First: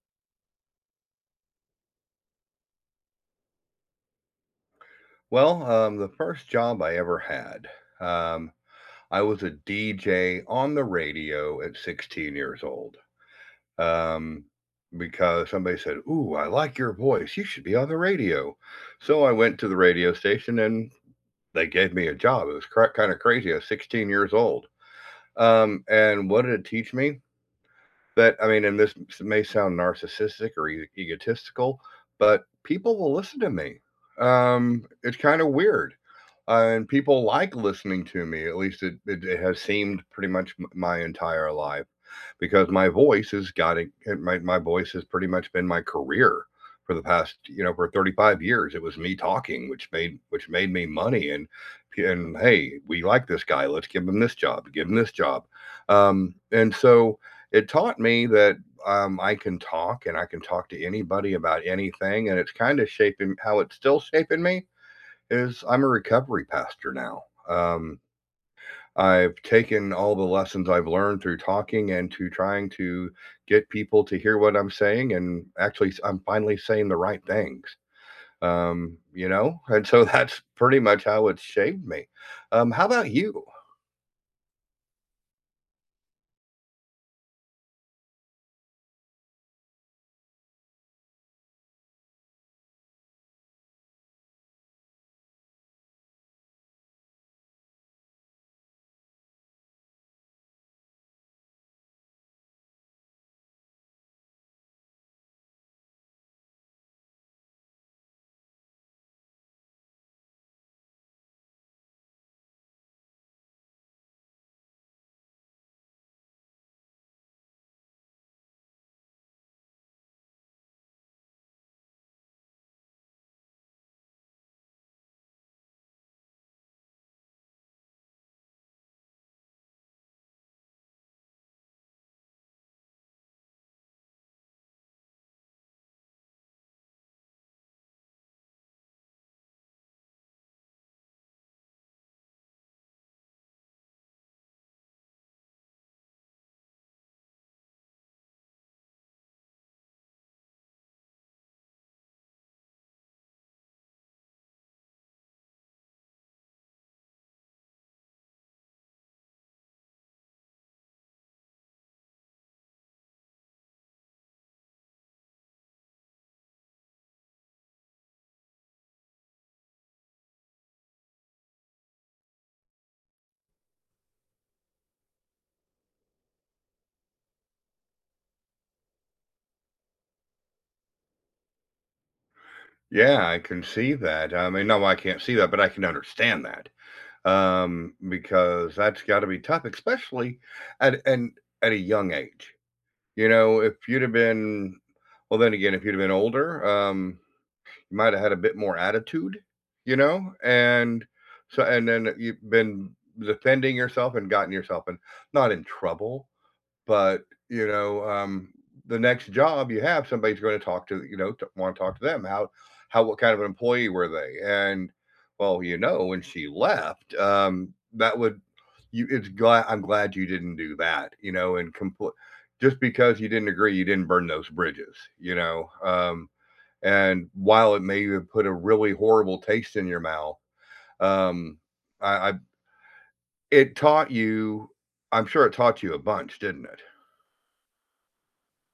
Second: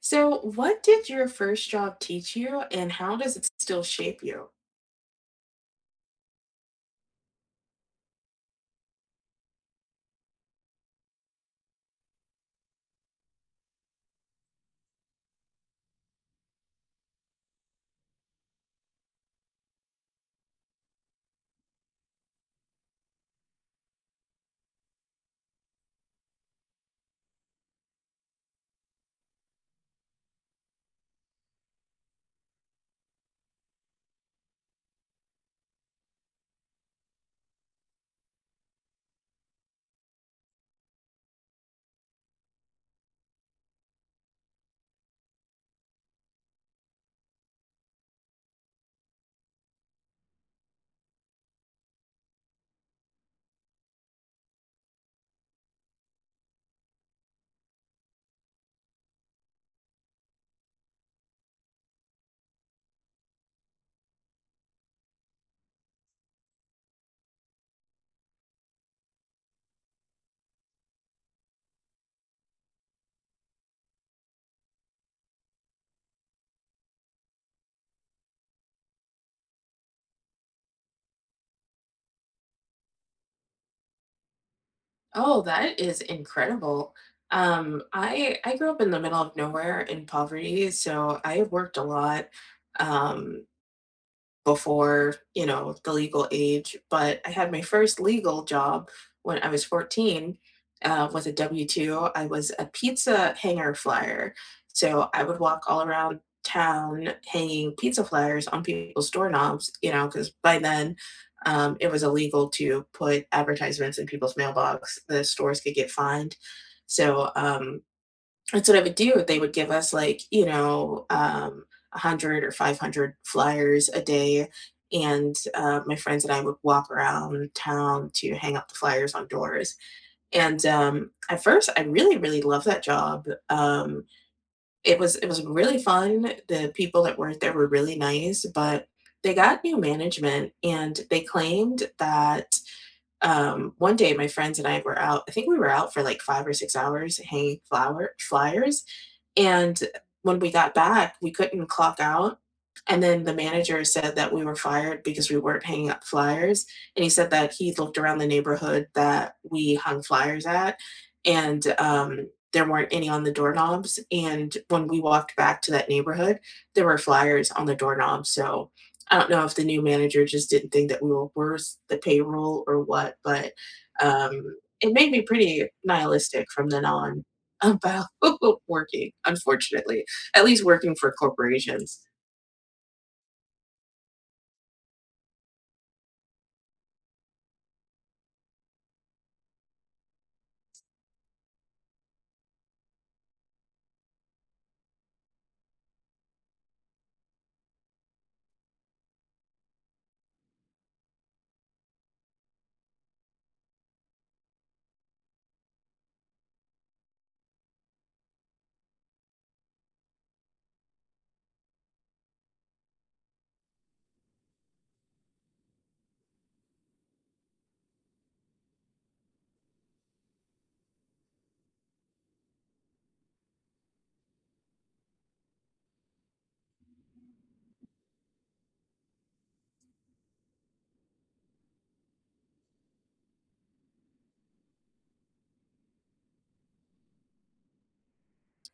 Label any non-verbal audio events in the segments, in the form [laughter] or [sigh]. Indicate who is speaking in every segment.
Speaker 1: So, what did your first job teach you, and how does it still shape you?
Speaker 2: The first job I ever had, um, I was a DJ on the radio at 16 years old, um, because somebody said, "Ooh, I like your voice. You should be on the radio." So I went to the radio station and they gave me a job. It was cra kind of crazy. I was 16 years old. And what did it teach me? But I mean, and this may sound narcissistic or e egotistical, but people will listen to me. It's kinda weird. And people like listening to me, at least it has seemed pretty much m my entire life because my voice has got it. My voice has pretty much been my career for the past for 35 years. It was me talking, which made me money. And hey, we like this guy. Let's give him this job. Give him this job. And so it taught me that I can talk and I can talk to anybody about anything. And it's kind of shaping how it's still shaping me is I'm a recovery pastor now. I've taken all the lessons I've learned through talking and to trying to get people to hear what I'm saying, and actually, I'm finally saying the right things. [laughs] And so that's pretty much how it's shaped me. How about you?
Speaker 1: Oh, that is incredible. I grew up in the middle of nowhere in poverty, so I worked a lot. Um, Before, you know, the legal age, but I had my first legal job when I was 14, with a W-2. I was a pizza hanger flyer, so I would walk all around town hanging pizza flyers on people's doorknobs, you know, because by then, it was illegal to put advertisements in people's mailbox. The stores could get fined. So, that's what I would do. They would give us like, you know, 100 or 500 flyers a day. And my friends and I would walk around town to hang up the flyers on doors. And at first, I really, really loved that job. It was really fun. The people that worked there were really nice, but they got new management, and they claimed that one day my friends and I were out. I think we were out for like 5 or 6 hours hanging flower flyers. And when we got back, we couldn't clock out. And then the manager said that we were fired because we weren't hanging up flyers. And he said that he looked around the neighborhood that we hung flyers at, and there weren't any on the doorknobs. And when we walked back to that neighborhood, there were flyers on the doorknobs. So I don't know if the new manager just didn't think that we were worth the payroll or what, but it made me pretty nihilistic from then on about [laughs] working, unfortunately, at least working for corporations.
Speaker 2: Yeah, I can see that. I mean, no, I can't see that, but I can understand that, because that's got to be tough, especially at and at a young age. You know, if you'd have been, well, then again, if you'd have been older, might have had a bit more attitude, you know, and so and then you've been defending yourself and gotten yourself in, not in trouble, but, you know, the next job you have, somebody's gonna talk to, you know, t wanna talk to them. How what kind of an employee were they? And, well, you know, when she left, that would you it's glad I'm glad you didn't do that, you know, and compl just because you didn't agree, you didn't burn those bridges, you know, um, and while it may have put a really horrible taste in your mouth, um, I it taught you, I'm sure it taught you a bunch, didn't it?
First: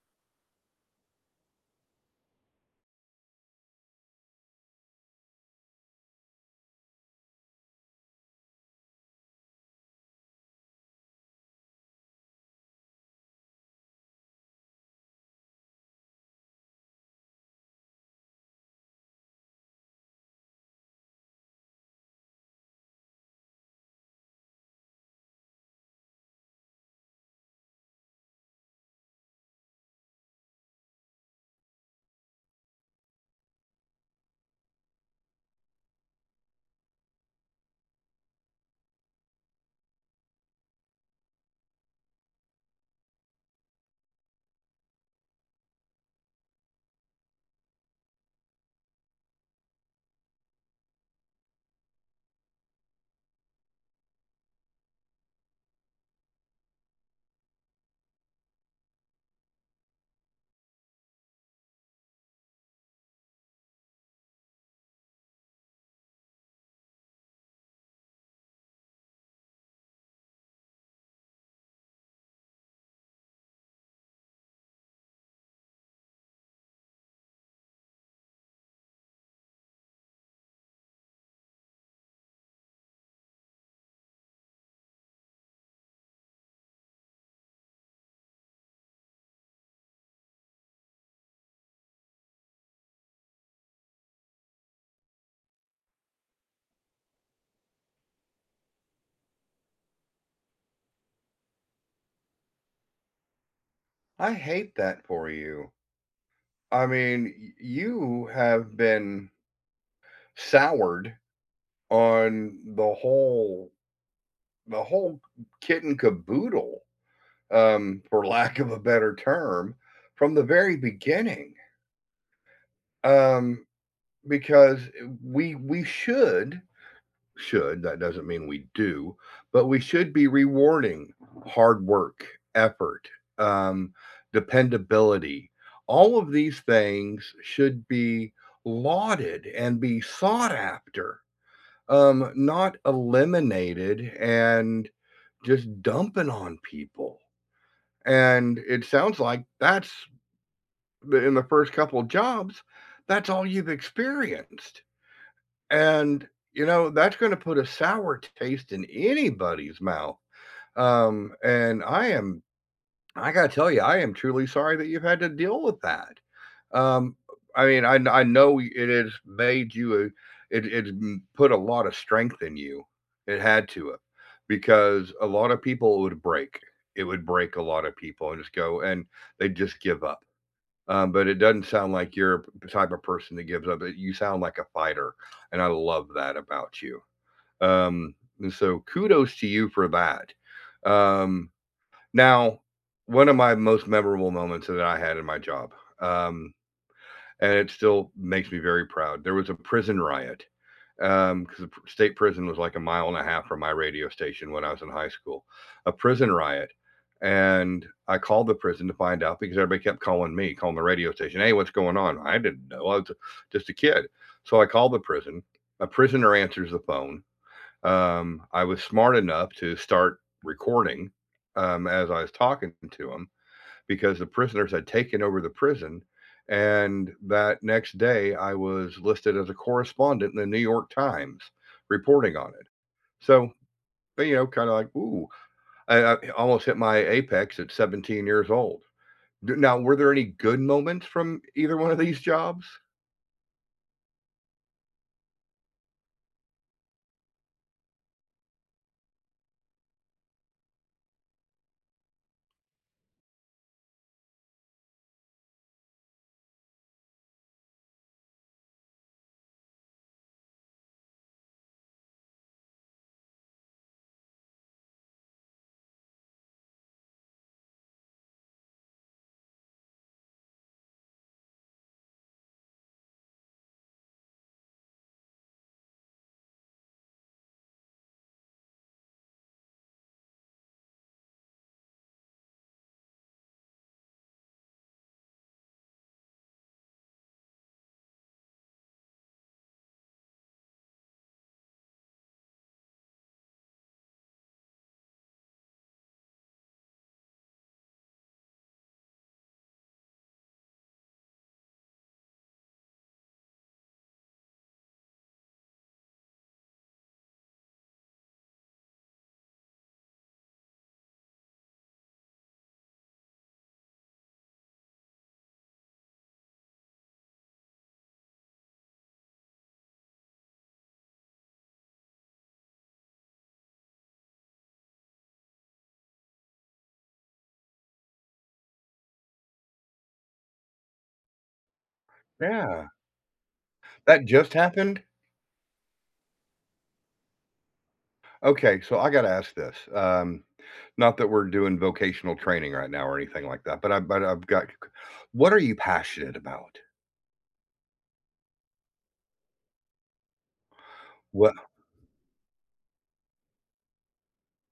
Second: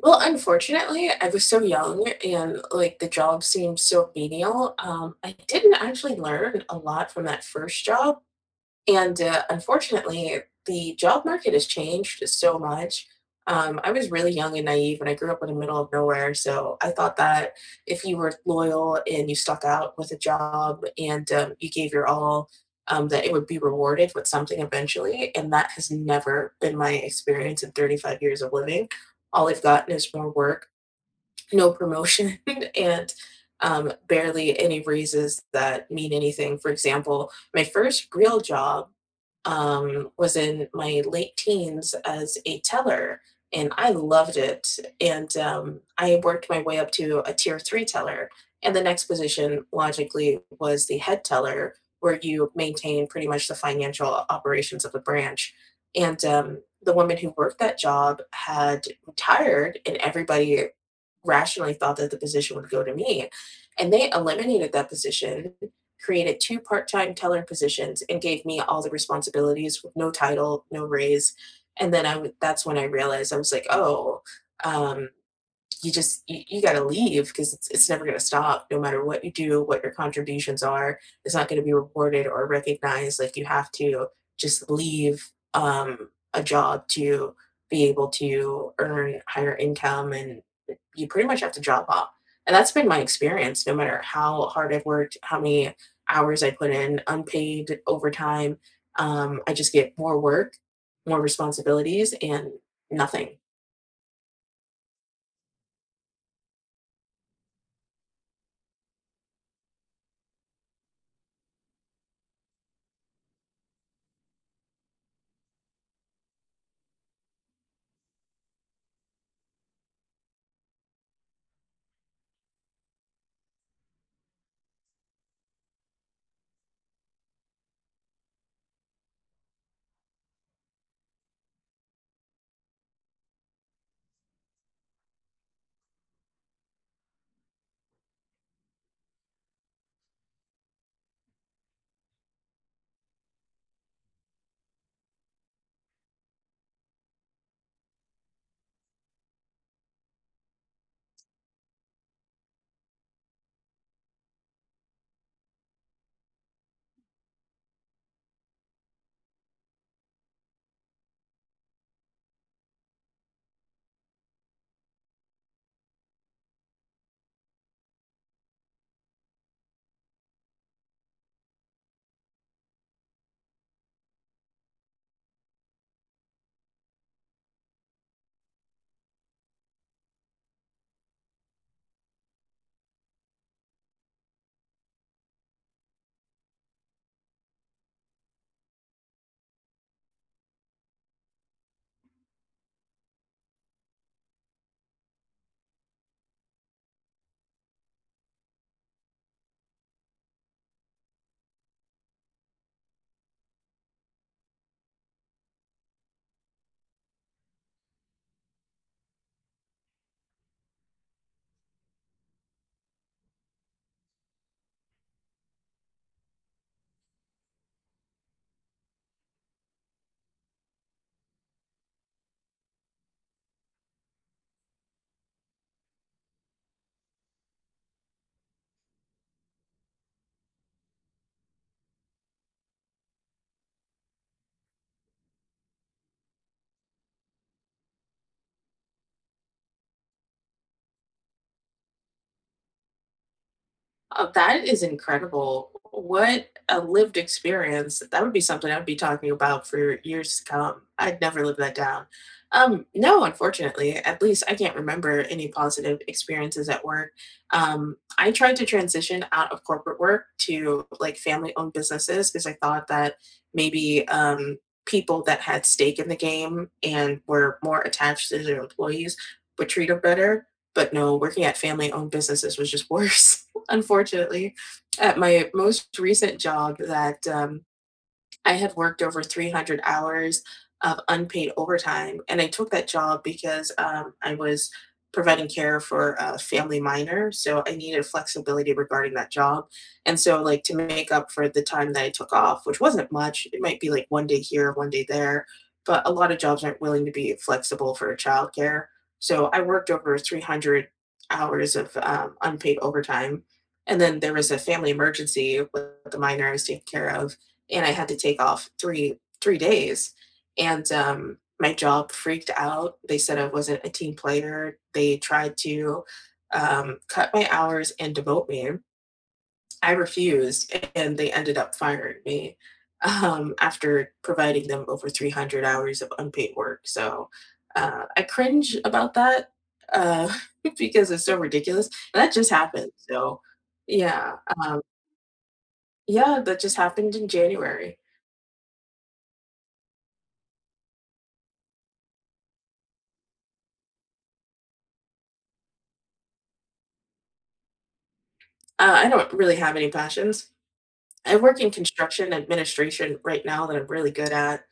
Speaker 1: Well, unfortunately, I was so young and like the job seemed so menial. I didn't actually learn a lot from that first job. And, unfortunately, the job market has changed so much. I was really young and naive, and I grew up in the middle of nowhere, so I thought that if you were loyal and you stuck out with a job and, you gave your all, that it would be rewarded with something eventually, and that has never been my experience in 35 years of living. All I've gotten is more work, no promotion, [laughs] and, barely any raises that mean anything. For example, my first real job was in my late teens as a teller, and I loved it. And I worked my way up to a tier three teller. And the next position, logically, was the head teller, where you maintain pretty much the financial operations of the branch. And the woman who worked that job had retired, and everybody rationally thought that the position would go to me. And they eliminated that position, created two-part time teller positions, and gave me all the responsibilities with no title, no raise. And then that's when I realized. I was like, oh, um, you just you got to leave because it's never going to stop. No matter what you do, what your contributions are, it's not going to be reported or recognized. Like, you have to just leave a job to be able to earn higher income, and you pretty much have to job hop. And that's been my experience no matter how hard I've worked, how many hours I put in unpaid overtime. I just get more work, more responsibilities, and nothing.
Speaker 2: I hate that for you. I mean, y you have been soured on the whole kit and caboodle, for lack of a better term, from the very beginning. Um, because we should, that doesn't mean we do, but we should be rewarding hard work, effort, um, dependability. All of these things should be lauded and be sought after, not eliminated and just dumping on people. And it sounds like that's the first couple of jobs, that's all you've experienced. And, you know, that's gonna put a sour taste in anybody's mouth. And I am I gotta tell you, I am truly sorry that you've had to deal with that. Um, I mean, I know it has made you a it it m put a lot of strength in you. It had to have, because a lot of people would break. It would break a lot of people and just go and they just give up. But it doesn't sound like you're the type of person that gives up. You sound like a fighter, and I love that about you. Um, and so kudos to you for that. Um, now, one of my most memorable moments that I had in my job, um, and it still makes me very proud. There was a prison riot, because the state prison was like a mile and a half from my radio station when I was in high school. A prison riot, and I called the prison to find out because everybody kept calling me, calling the radio station, "Hey, what's going on?" I didn't know. I was just a kid, so I called the prison. A prisoner answers the phone. I was smart enough to start recording, as I was talking to him, because the prisoners had taken over the prison. And that next day, I was listed as a correspondent in the New York Times reporting on it. So, you know, kind of like, ooh, I almost hit my apex at 17 years old. Now, were there any good moments from either one of these jobs?
Speaker 1: Oh, that is incredible. What a lived experience. That would be something I would be talking about for years to come. I'd never live that down. No, unfortunately, at least I can't remember any positive experiences at work. I tried to transition out of corporate work to like family owned businesses because I thought that maybe people that had stake in the game and were more attached to their employees would treat them better. But no, working at family owned businesses was just [laughs] worse, unfortunately. At my most recent job that I had worked over 300 hours of unpaid overtime, and I took that job because I was providing care for a family minor, so I needed flexibility regarding that job. And so, like, to make up for the time that I took off, which wasn't much, it might be like one day here, one day there, but a lot of jobs aren't willing to be flexible for childcare. So I worked over 300 hours of unpaid overtime. And then there was a family emergency with the minor I was taking care of, and I had to take off three days. And my job freaked out. They said I wasn't a team player. They tried to cut my hours and demote me. I refused, and they ended up firing me after providing them over 300 hours of unpaid work. So I cringe about that. uh, [laughs] because it's so ridiculous. And that just
Speaker 2: Yeah,
Speaker 1: happened. So
Speaker 2: that
Speaker 1: yeah,
Speaker 2: just
Speaker 1: um,
Speaker 2: happened.
Speaker 1: yeah, that just happened in January.
Speaker 2: Okay, so I got to ask this. Not that we're doing vocational training right now or anything like that, but I've got. What are you passionate about?
Speaker 1: I don't really have any passions. I
Speaker 2: What?
Speaker 1: work in construction administration right now that I'm really good at,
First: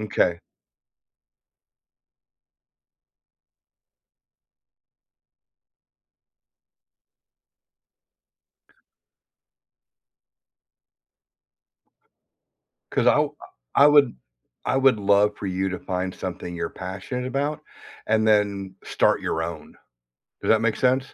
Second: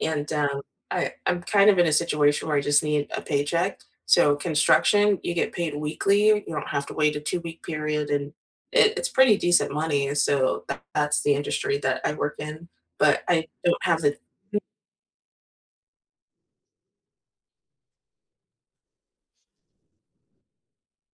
Speaker 1: and
Speaker 2: Okay.
Speaker 1: I'm kind of in a situation where I just need a paycheck. So construction, you get paid weekly. You don't have to wait a 2 week period, and it's pretty decent money. So that's the industry that I work in.
Speaker 2: 'Cause I
Speaker 1: But
Speaker 2: I,
Speaker 1: I don't
Speaker 2: I
Speaker 1: have
Speaker 2: would,
Speaker 1: the—
Speaker 2: I would love for you to find something you're passionate about and then start your own. Does that make sense?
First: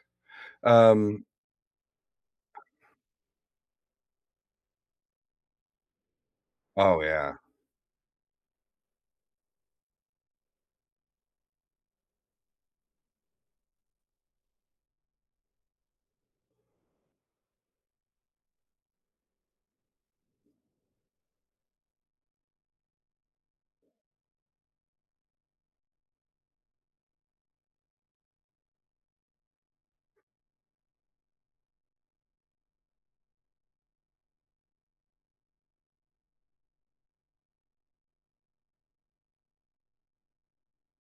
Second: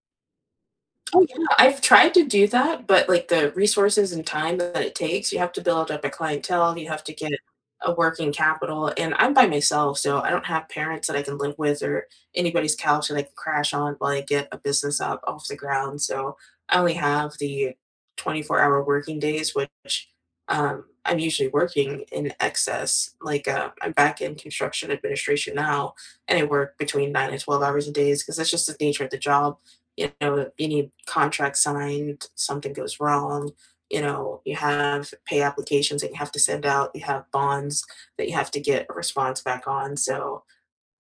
Speaker 1: Oh,
Speaker 2: Um,
Speaker 1: yeah, I've tried to do that, but, like, the resources and time that it takes, you have to build up a clientele, you
Speaker 2: oh,
Speaker 1: have to get
Speaker 2: yeah.
Speaker 1: a working capital, and I'm by myself, so I don't have parents that I can live with or anybody's couch that I can crash on while I get a business up off the ground. So I only have the 24-hour working days, which, I'm usually working in excess. Like, I'm back in construction administration now, and I work between 9 and 12 hours a day because that's just the nature of the job. You know, any contract signed, something goes wrong, you know, you have pay applications that you have to send out, you have bonds that you have to get a response back on. So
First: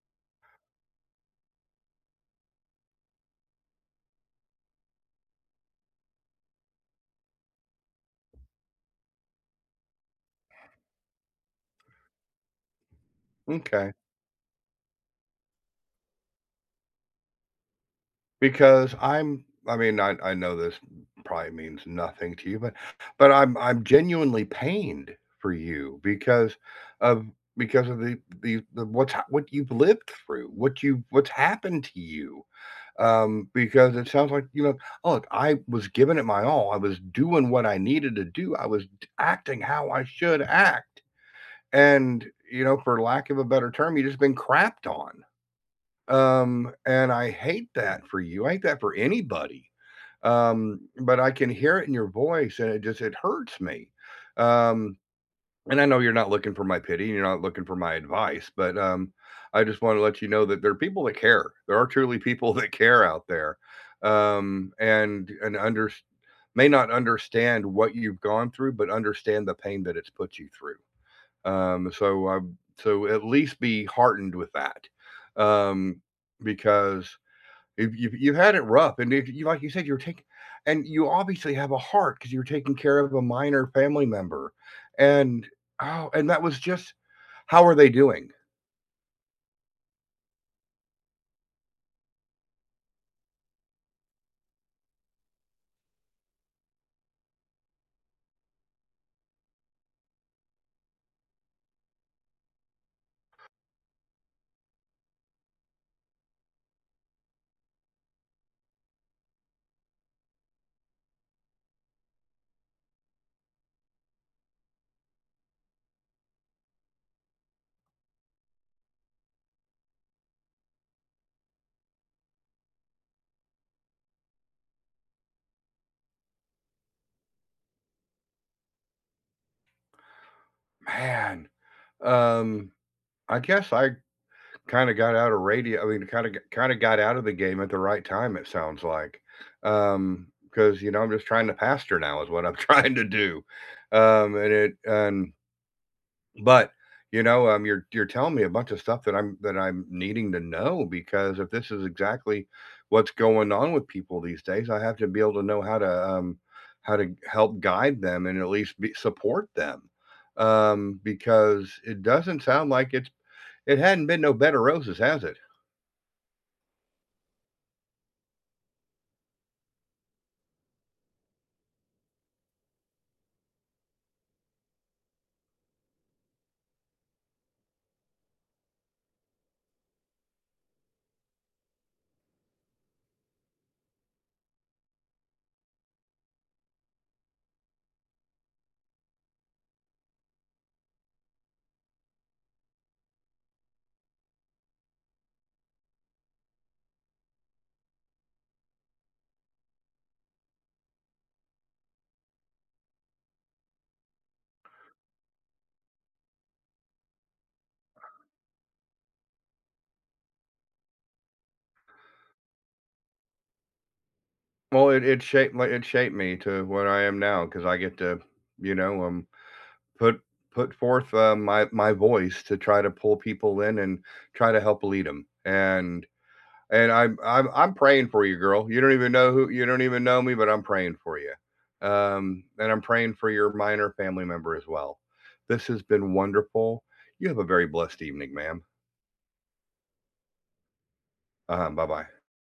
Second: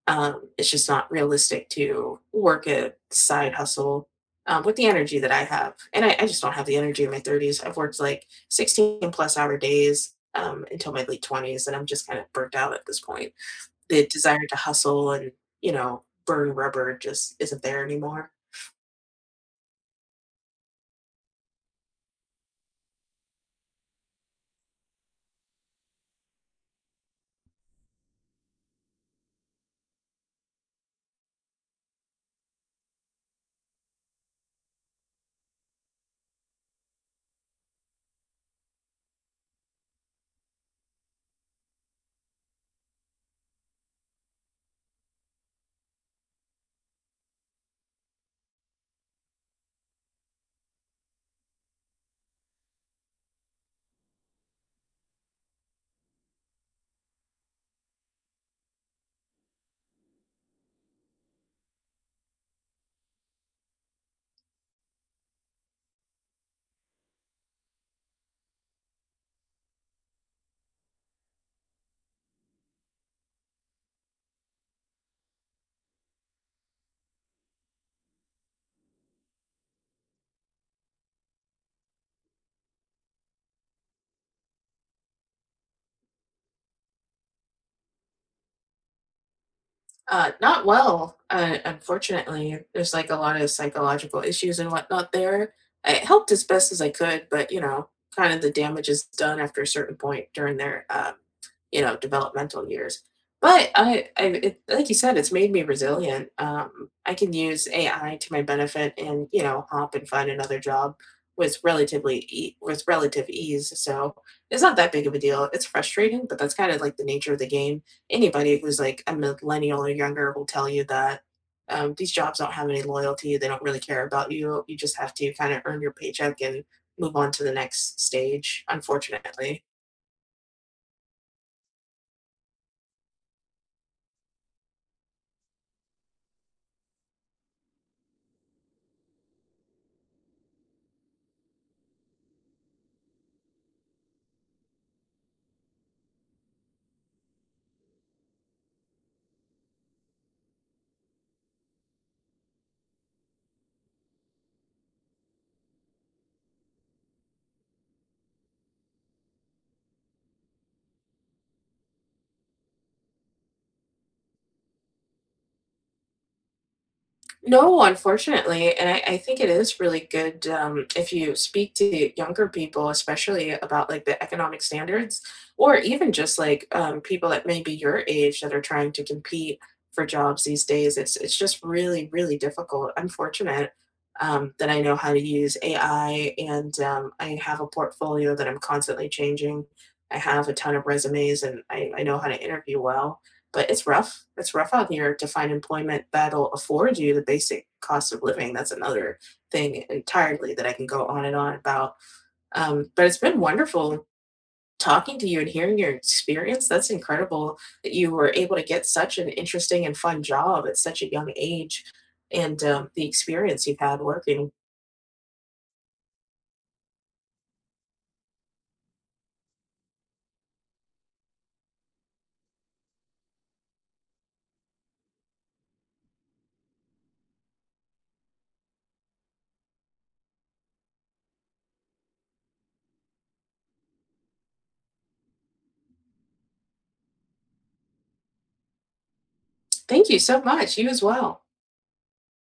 Speaker 1: it's just not realistic to work a side hustle with the energy that I have. And I just don't have the energy in my 30s. I've worked like 16 plus hour days until my late 20s, and I'm just kind of burnt out at this point.
Speaker 2: Okay.
Speaker 1: The desire to hustle and, you know, burn rubber just isn't there anymore.
Speaker 2: Because I'm, I mean, I know this probably means nothing to you, but I'm genuinely pained for you because of, because of the what's ha what you've lived through, what's happened to you, because it sounds like, you know, oh, "Look, I was giving it my all, I was doing what I needed to do, I was d acting how I should act," and, you know, for lack of a better term, you just been crapped on. And I hate that for you. I hate that for anybody. But I can hear it in your voice and it just it hurts me. Um, and I know you're not looking for my pity, you're not looking for my advice, but um, I just want to let you know that there are people that care. There are truly people [laughs] that care out there. And under may not understand what you've gone through, but understand the pain that it's put you through. Um, so I so at least be heartened with that, um, because if you you had it rough, and if you, like you said, you're taking, and you obviously have a heart because you're taking care of a minor family member, and oh, and that was just how are they doing,
Speaker 1: Not well, unfortunately. There's like a lot of psychological issues and whatnot there. I helped as best as I could, but you know, kind of the damage is done after a certain point during their, you know, developmental years. But I it, like you said, it's made me resilient. I can use AI to my benefit and you know hop and find another job with with relative ease. So it's not that big of a deal. It's frustrating, but that's kind of like the nature of the game. Anybody who's like a millennial or younger will tell you that these jobs don't have any loyalty. They don't really care about you. You just have to kind of earn your paycheck and move on to the next stage, unfortunately.
Speaker 2: man? Um, I guess I kinda got out of radio, I mean, kinda got out of the game at the right time, it sounds like. Um, because you know, I'm just trying to pastor now is what I'm [laughs] trying to do. And it and but, you know, you're telling me a bunch of stuff that I'm needing to know because if this is exactly what's going on with people these days, I have to be able to know how to help guide them and at least be support them. Because it doesn't sound like it's it hadn't been no bed of roses, has it?
Speaker 1: No, unfortunately, and I think it is really good if you speak to younger people, especially about like the economic standards, or even just like people that may be your age that are trying to compete for jobs these days. It's just really really difficult. I'm fortunate that I know how to use AI, and I have a portfolio that I'm constantly changing. I have a ton of resumes, and I know how to interview well but it's rough. It's rough out here to find employment that'll afford you the basic cost of living. That's another thing entirely that I can go on and on about. But it's been wonderful talking to you and hearing your experience. That's incredible that you were able to get such an interesting and fun job at such a young age and the experience you've had working.
Speaker 2: Well, it shaped, like, it shaped me to what I am now because I get to, you know, put, put forth, my voice to try to pull people in and try to help lead them, and I'm praying for you, girl. You don't even know who you don't even know me, but I'm praying for you, and I'm praying for your minor family member as well. This has been wonderful. You have a very blessed evening, ma'am.
Speaker 1: Thank you so much. You as well.
Speaker 2: Uh-huh, bye-bye.